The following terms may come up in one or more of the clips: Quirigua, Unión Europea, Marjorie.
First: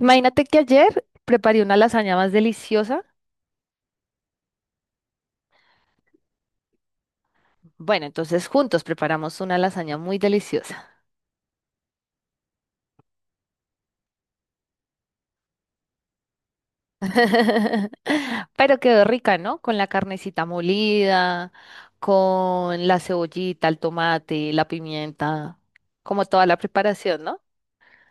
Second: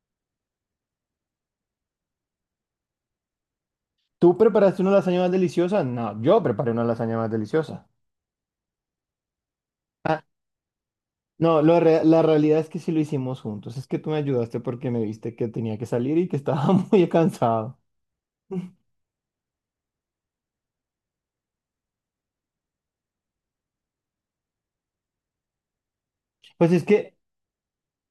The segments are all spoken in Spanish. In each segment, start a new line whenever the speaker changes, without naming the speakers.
Imagínate que ayer preparé una lasaña más deliciosa.
¿Tú preparaste una lasaña más deliciosa? No, yo preparé una lasaña más deliciosa.
Bueno, entonces juntos preparamos una lasaña muy
Ah,
deliciosa.
no, la realidad es que sí lo hicimos juntos. Es que tú me ayudaste porque me viste que tenía que salir y que estaba muy cansado.
Pero quedó rica, ¿no? Con la carnecita molida, con la cebollita, el tomate, la pimienta, como toda la
Pues es que
preparación, ¿no?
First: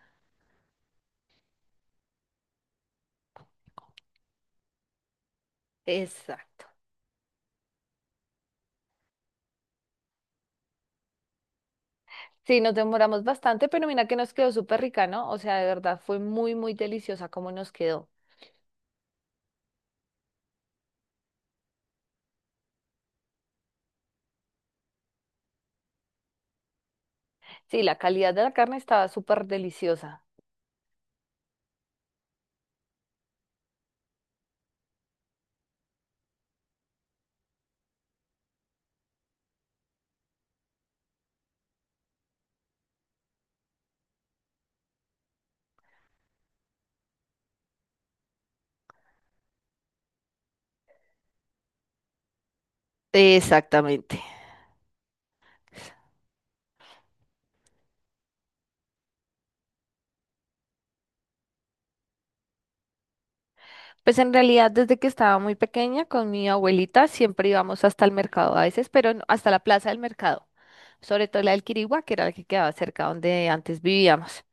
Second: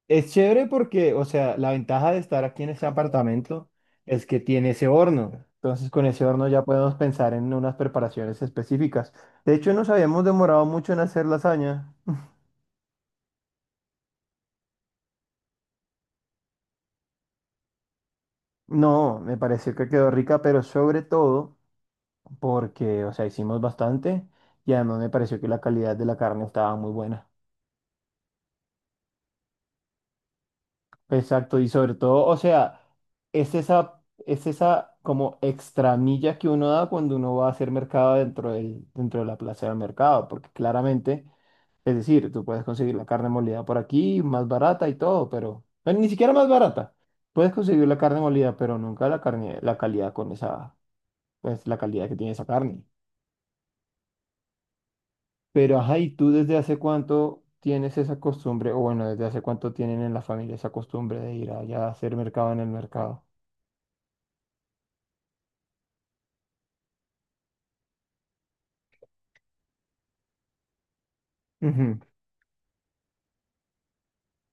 es chévere porque, o sea, la ventaja de estar aquí en este apartamento es que tiene ese horno. Entonces, con ese horno ya
Exacto.
podemos pensar en unas preparaciones específicas. De hecho, nos habíamos demorado mucho en hacer lasaña.
Sí, nos demoramos bastante, pero mira que nos quedó súper rica, ¿no? O sea, de verdad fue muy, muy deliciosa como nos quedó.
No, me pareció que quedó rica, pero sobre todo, porque, o sea, hicimos bastante y además me pareció que la calidad de la carne estaba muy buena.
Sí, la calidad de la carne estaba súper deliciosa.
Exacto, y sobre todo, o sea, es esa como extra milla que uno da cuando uno va a hacer mercado dentro de la plaza del mercado, porque claramente, es decir, tú puedes conseguir la carne molida por aquí, más barata y todo, pero, bueno, ni siquiera más barata. Puedes conseguir la carne molida, pero nunca la calidad con esa, pues la calidad que tiene esa carne.
Exactamente.
Pero, ajá, ¿y tú desde hace cuánto tienes esa costumbre? O bueno, ¿desde hace cuánto tienen en la familia esa costumbre de ir allá a hacer mercado en el mercado?
Pues en realidad desde que estaba muy pequeña con mi abuelita siempre íbamos hasta el mercado a veces, pero hasta la plaza del mercado, sobre todo la del
Ujú.
Quirigua, que era la que quedaba cerca donde antes vivíamos.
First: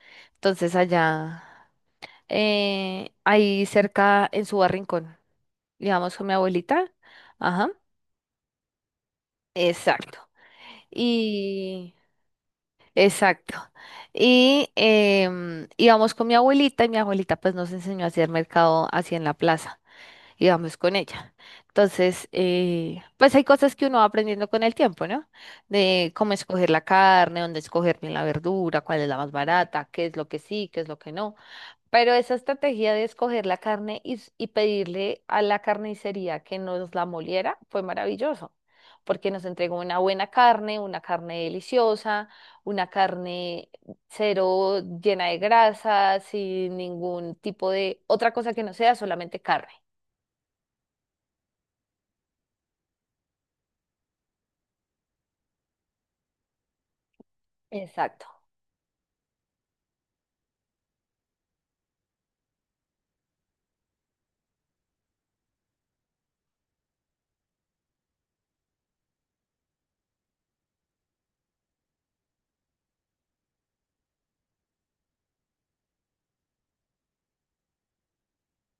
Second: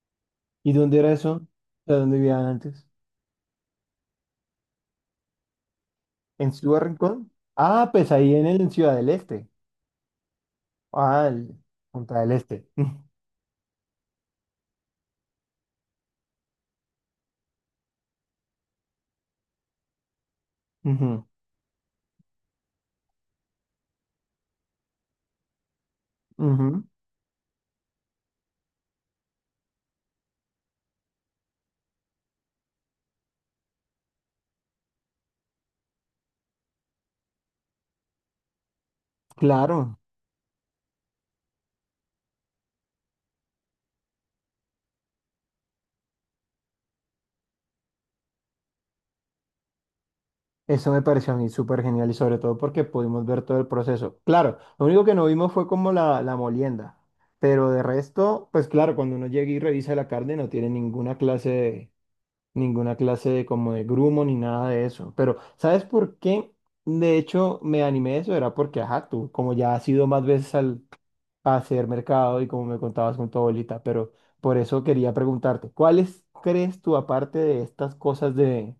¿Y
Entonces
dónde era
allá,
eso? ¿De dónde vivían antes?
ahí cerca en su barrincón, íbamos con mi
¿En su
abuelita.
Rincón?
Ajá,
Ah, pues ahí en el en Ciudad del Este.
exacto.
Ah, el-
Y,
Punta del Este.
exacto. Y íbamos con mi abuelita y mi abuelita pues nos enseñó a hacer mercado así en la plaza. Y vamos con
Ujú,
ella. Entonces, pues hay cosas que uno va aprendiendo con el tiempo, ¿no? De cómo escoger la
ujú.
carne, dónde escoger bien la verdura, cuál es la más barata, qué es lo que sí, qué es lo que no. Pero esa estrategia de escoger la carne y pedirle a la carnicería que nos la moliera fue maravilloso, porque nos entregó una
Claro.
buena carne, una carne deliciosa, una carne cero llena de grasa, sin ningún tipo de otra cosa que no sea solamente carne.
Eso me pareció a mí súper genial y sobre todo porque pudimos ver todo el proceso. Claro, lo único que no vimos fue como la molienda, pero de
Exacto.
resto, pues claro, cuando uno llega y revisa la carne no tiene ninguna clase de como de grumo ni nada de eso. Pero, ¿sabes por qué? De hecho, me animé a eso, era porque, ajá, tú, como ya has ido más veces a hacer mercado y como me contabas con tu abuelita, pero por eso quería preguntarte, ¿cuáles crees tú aparte de estas cosas de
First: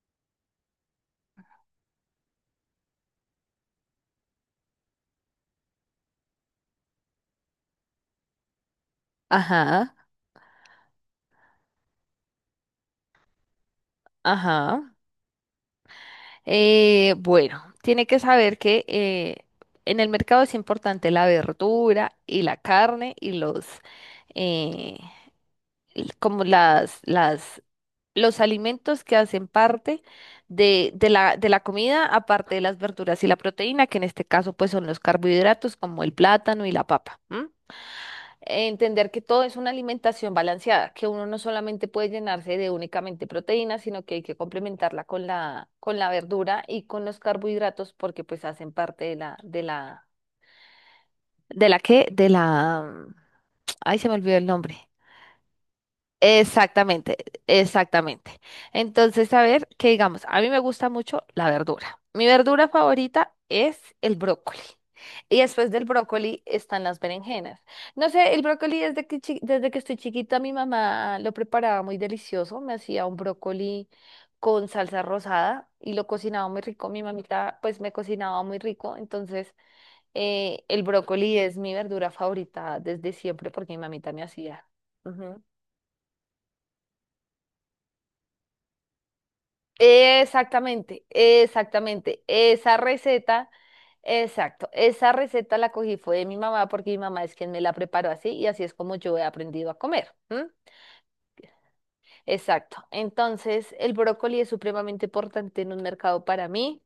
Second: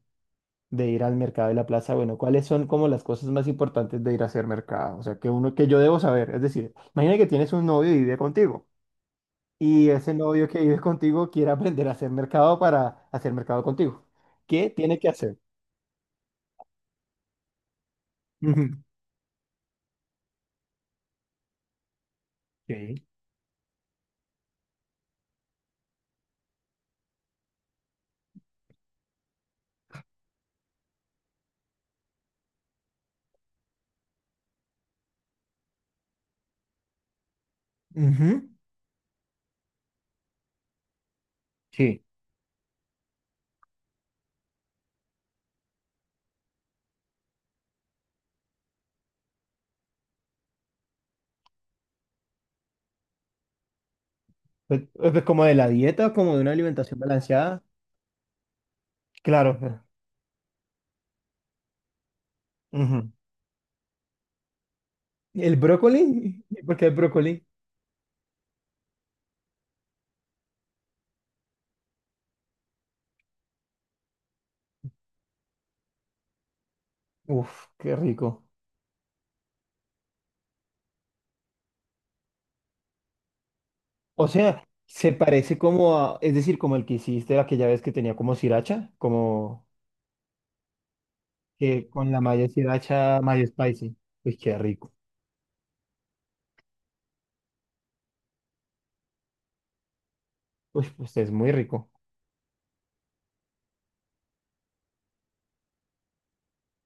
de ir al mercado de la plaza? Bueno, ¿cuáles son como las cosas más importantes de ir a hacer mercado? O sea, que uno, que yo debo saber, es decir, imagina que tienes un novio y vive contigo y
Ajá,
ese novio que vive contigo quiere aprender a hacer mercado para hacer mercado contigo. ¿Qué
ajá.
tiene que hacer?
Bueno, tiene que saber
Ujú.
que en el mercado es importante la verdura y la
Sí.
carne y los eh, el- como las, las, los alimentos que hacen parte de la comida, aparte de las verduras y la proteína, que en este caso pues son los carbohidratos como el plátano y la papa. ¿M?
Ujú.
Entender que todo es una alimentación balanceada, que uno no solamente
Sí.
puede llenarse de únicamente proteínas, sino que hay que complementarla con la verdura y con los carbohidratos porque pues hacen parte de la. ¿De la qué? De la... Ay, se me olvidó el
Pues,
nombre.
pues como de la dieta, como de una alimentación
Exactamente,
balanceada.
exactamente. Entonces, a ver,
Claro.
que digamos, a mí me gusta mucho la verdura. Mi verdura
Ujú.
favorita es el brócoli. Y
El
después del brócoli
brócoli,
están
¿porque el
las
brócoli?
berenjenas. No sé, el brócoli desde desde que estoy chiquita, mi mamá lo preparaba muy delicioso. Me hacía un brócoli con salsa rosada y lo cocinaba muy rico. Mi mamita,
Uf,
pues, me
qué
cocinaba
rico.
muy rico. Entonces, el brócoli es mi verdura favorita desde siempre porque mi mamita me
O sea,
hacía.
se parece como a, es decir, como el que hiciste aquella vez que tenía como sriracha, como
Exactamente,
que con la
exactamente.
malla
Esa
sriracha, mayo
receta,
spicy. Uy, qué
exacto,
rico.
esa receta la cogí fue de mi mamá porque mi mamá es quien me la preparó así y así es como yo he aprendido a comer. ¿M?
Uy, pues es muy rico.
Exacto. Entonces, el brócoli es supremamente importante en un mercado para mí.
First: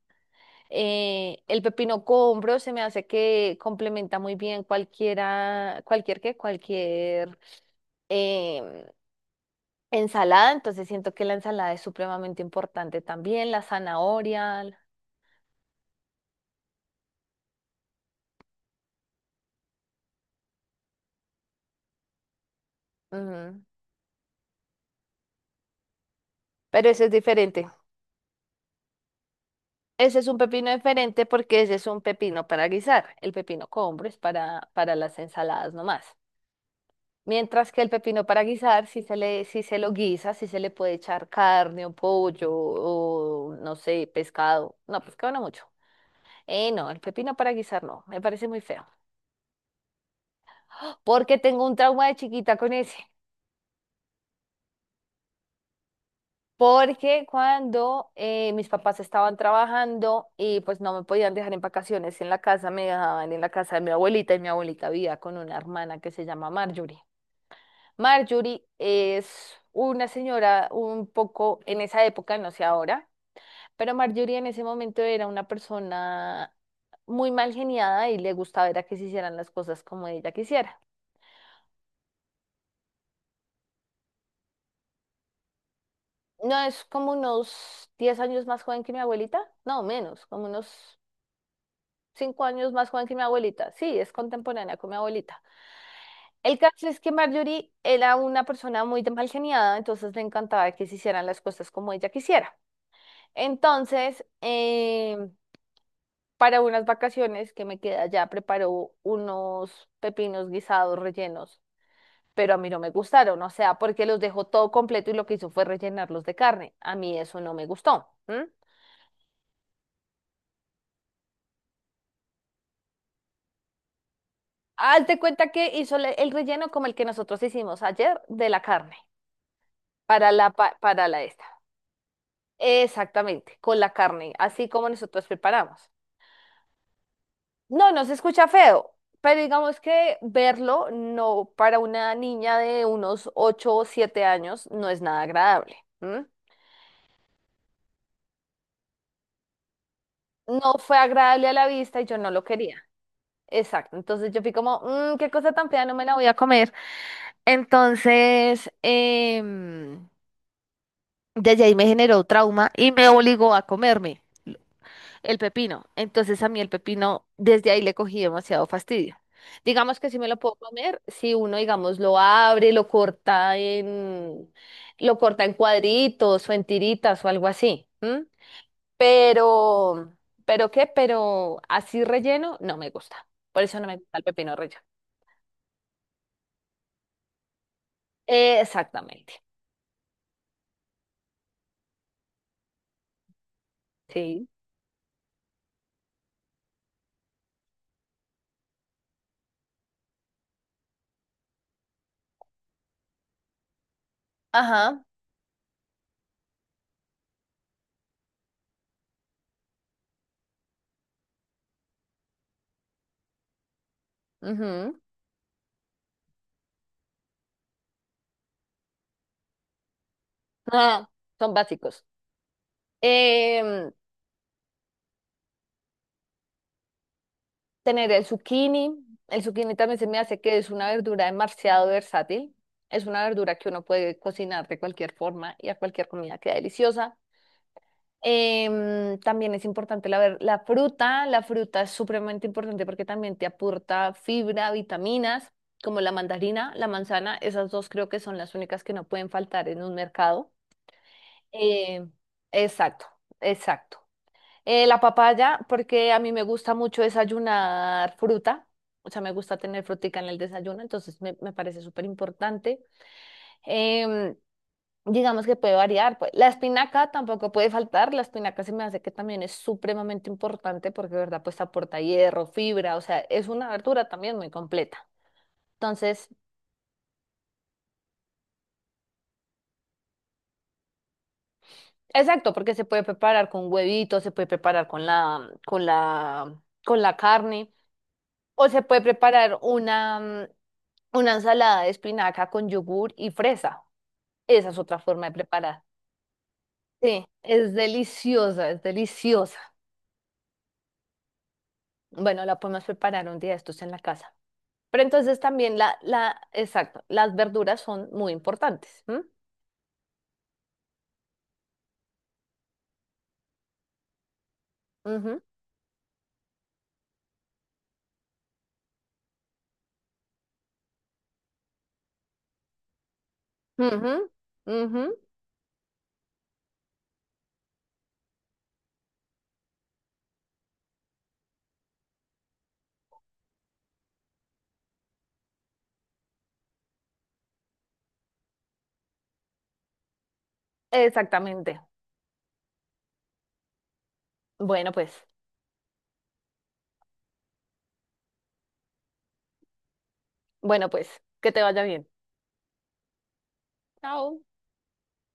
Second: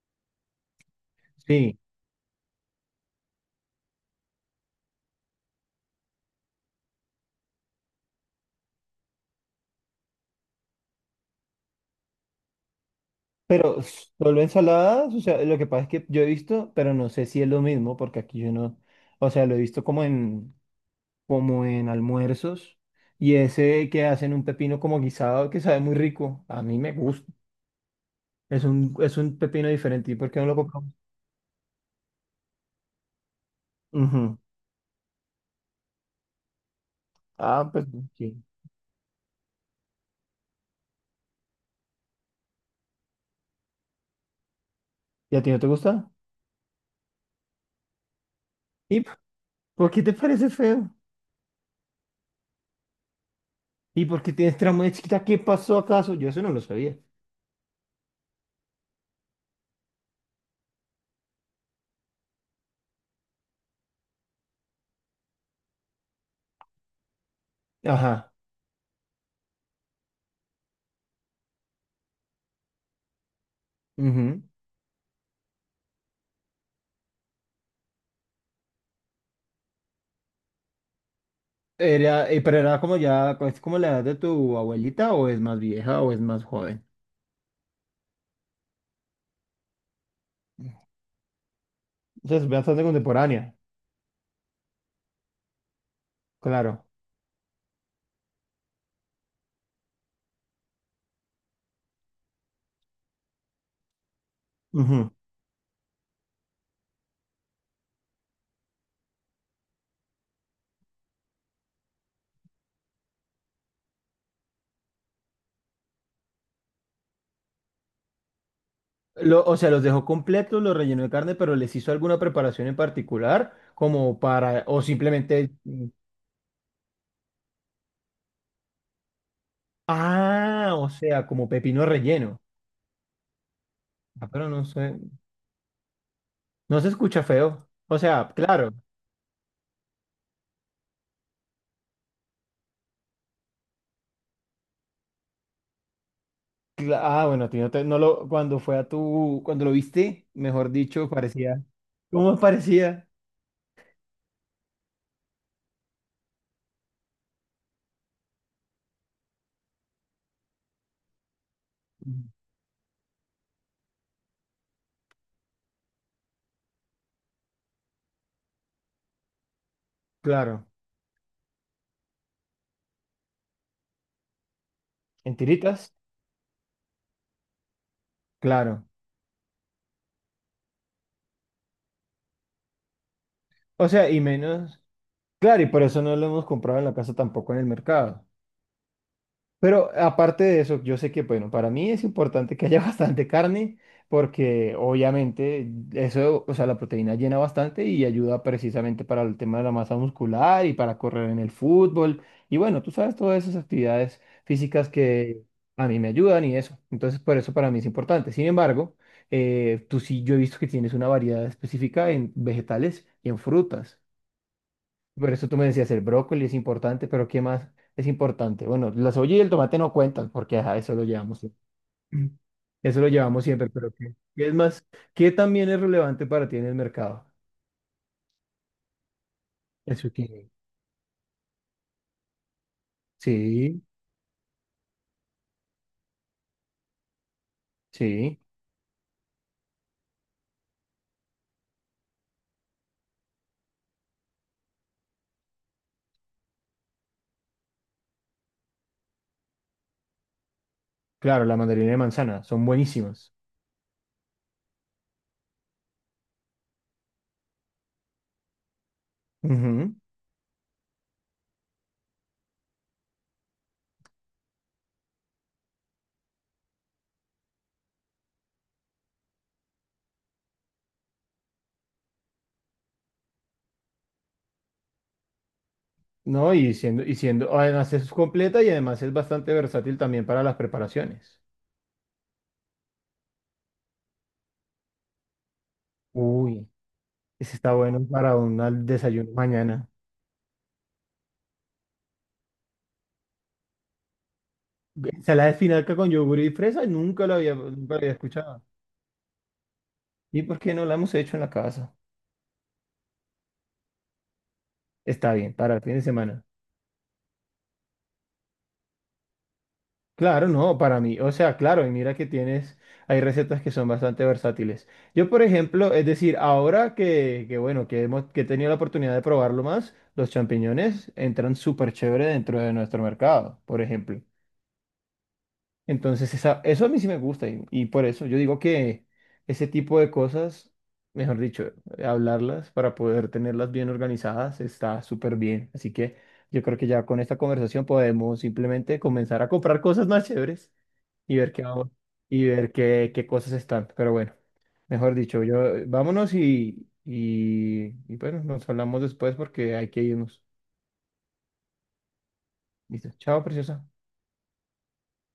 El
Sí,
pepino combro se me hace que complementa muy bien cualquier em, ensalada. Entonces, siento que la ensalada es supremamente importante también, la
pero solo
zanahoria.
ensaladas, o sea, lo que pasa es que yo he visto, pero no sé si es lo mismo, porque aquí yo no, o sea, lo he visto como en, como en almuerzos, y
Ujú.
ese que hacen un pepino como guisado que sabe muy rico, a mí
Pero
me
ese es
gusta.
diferente.
Es un pepino diferente, ¿y
Ese es
por
un
qué no lo
pepino
compramos?
diferente porque ese es un pepino para guisar. El pepino combro es
Ujú.
para las ensaladas nomás.
Ah,
Mientras que
pues
el pepino para
sí.
guisar, si se le, si se lo guisa, si se le puede echar carne o pollo o no sé, pescado. No, pescado
¿Y a
no
ti no te
mucho.
gusta?
No, el pepino para guisar no, me parece muy feo.
¿Y p- por qué te parece feo?
Porque tengo un trauma de chiquita con ese.
¿Y por qué tienes trauma de chiquita? ¿Qué pasó acaso? Yo eso no lo sabía.
Porque cuando mis papás estaban trabajando y pues no me podían dejar en vacaciones en la casa, me dejaban en la casa de mi abuelita y mi abuelita vivía con una hermana que se llama Marjorie.
Ajá.
Marjorie es una señora un poco en esa época, no sé ahora, pero Marjorie
Ujú.
en ese momento era una persona muy mal geniada y le gustaba era que se hicieran las cosas como ella quisiera.
Era, pero era como ya, es como la edad de tu abuelita, o es más vieja, o es más
No
joven.
es como unos 10 años más joven que mi abuelita, no menos, como unos cinco
Entonces,
años
bastante
más joven que mi
contemporánea.
abuelita. Sí, es contemporánea con mi abuelita. El
Claro.
caso es que Marjorie era una persona muy de mal geniada, entonces le encantaba que se hicieran las cosas como ella quisiera. Entonces,
Ujú.
para unas vacaciones que me quedé allá, preparó unos pepinos guisados rellenos, pero a mí no me gustaron, o sea, porque los dejó todo completo y lo que hizo fue rellenarlos de carne. A mí eso no me gustó. ¿M?
Lo- o sea, los dejó completos, los rellenó de carne, pero les hizo alguna preparación en particular, como para, o
Hazte
simplemente,
cuenta que hizo el relleno como el que nosotros hicimos ayer de la carne.
ah, o
Para la
sea,
esta.
como pepino relleno.
Exactamente, con la
Ah,
carne,
pero no
así como
sé,
nosotros preparamos.
no se escucha feo.
No,
O
no se
sea,
escucha
claro.
feo, pero digamos que verlo no para una niña de unos ocho o 7 años no es nada agradable. ¿M?
Cla- ah, bueno, a ti no te- no lo, cuando fue a tu, cuando lo viste, mejor
No fue
dicho,
agradable a
parecía.
la vista y yo no
¿Cómo
lo quería.
parecía?
Exacto, entonces yo fui como: "Mm, qué cosa tan fea, no me la voy a comer". Entonces, desde ahí me generó
Mm,
trauma y me obligó a comerme. El pepino. Entonces a mí el pepino, desde ahí le cogí demasiado fastidio. Digamos que si me lo puedo
Claro.
comer, si uno, digamos, lo abre, lo
¿En
corta en
tiritas?
cuadritos o en tiritas o algo así. ¿M?
Claro.
Pero, ¿Pero qué? Pero así relleno no me gusta. Por eso no
O
me
sea,
gusta
y
el pepino
menos.
relleno.
Claro, y por eso no lo hemos comprado en la casa tampoco en el mercado.
Exactamente.
Pero aparte de eso, yo sé que, bueno, para mí es importante que haya bastante carne
Sí.
porque obviamente eso, o sea, la proteína llena bastante y ayuda precisamente para el tema de la masa muscular y para correr en el fútbol. Y bueno, tú sabes todas esas actividades físicas
Ajá.
que a mí me ayudan y eso. Entonces, por eso para mí es importante. Sin embargo, tú sí, yo he visto que tienes una variedad específica en vegetales y en frutas.
Ujú.
Por eso tú me decías, el brócoli es importante, pero ¿qué más es importante? Bueno, la cebolla y el tomate no cuentan, porque ajá, eso lo
Ah,
llevamos
son
siempre.
básicos.
Mm. Eso lo llevamos siempre,
Em,
pero ¿qué es más? ¿Qué también es relevante para ti en el mercado?
tener el zucchini. El zucchini
El
también se me hace
zucchini.
que es una verdura demasiado versátil. Es una verdura que
Sí,
uno puede cocinar de cualquier forma y a cualquier comida queda deliciosa.
sí.
También es importante la fruta. La fruta es supremamente importante porque también te aporta fibra, vitaminas, como la mandarina, la manzana. Esas dos creo que son las únicas que no pueden faltar en un mercado.
Claro, la mandarina de
Eh,
manzana, son
exacto,
buenísimas.
exacto. La papaya, porque a mí me gusta mucho desayunar fruta, o sea, me gusta tener
Ujú.
frutica en el desayuno, entonces me parece súper importante. Em, digamos que puede variar, pues. La espinaca tampoco puede faltar, la espinaca se me hace que también es supremamente importante porque, de verdad, pues aporta hierro, fibra, o sea, es una verdura también muy completa. Entonces,
No, y siendo, además es completa y además es bastante versátil también para las preparaciones.
exacto, porque se puede preparar con huevito, se puede preparar
Uy,
con la
ese
carne.
está bueno para un
O se
al-
puede
desayuno
preparar
mañana.
una ensalada de espinaca con yogur y fresa. Esa es otra forma de
Ensalada de
preparar.
espinaca con yogur y fresa,
Sí, es
nunca lo había escuchado.
deliciosa, es deliciosa.
¿Y por qué no la hemos hecho en la casa?
Bueno, la podemos preparar un día de estos en la casa. Pero
Está
entonces
bien, para
también
el fin de semana.
exacto, las verduras son muy importantes. ¿M?
Claro, no, para mí. O sea, claro, y mira que tienes, hay recetas que son bastante versátiles. Yo,
Ujú,
por ejemplo, es decir, ahora que bueno, que he tenido la oportunidad de probarlo más, los champiñones entran súper chévere dentro de nuestro mercado, por
ujú,
ejemplo.
ujú,
Entonces, esa- eso a mí sí me gusta y por eso yo digo que ese tipo de cosas, mejor dicho, hablarlas para poder tenerlas bien organizadas está súper bien. Así que yo creo que ya con esta conversación podemos simplemente comenzar a comprar cosas más chéveres y ver qué
exactamente.
vamos, y ver qué, qué cosas están. Pero bueno,
Bueno,
mejor
pues,
dicho, yo vámonos y bueno, nos hablamos después porque hay que irnos.
bueno, pues, que te vaya bien.
Listo. Chao, preciosa.
Chao.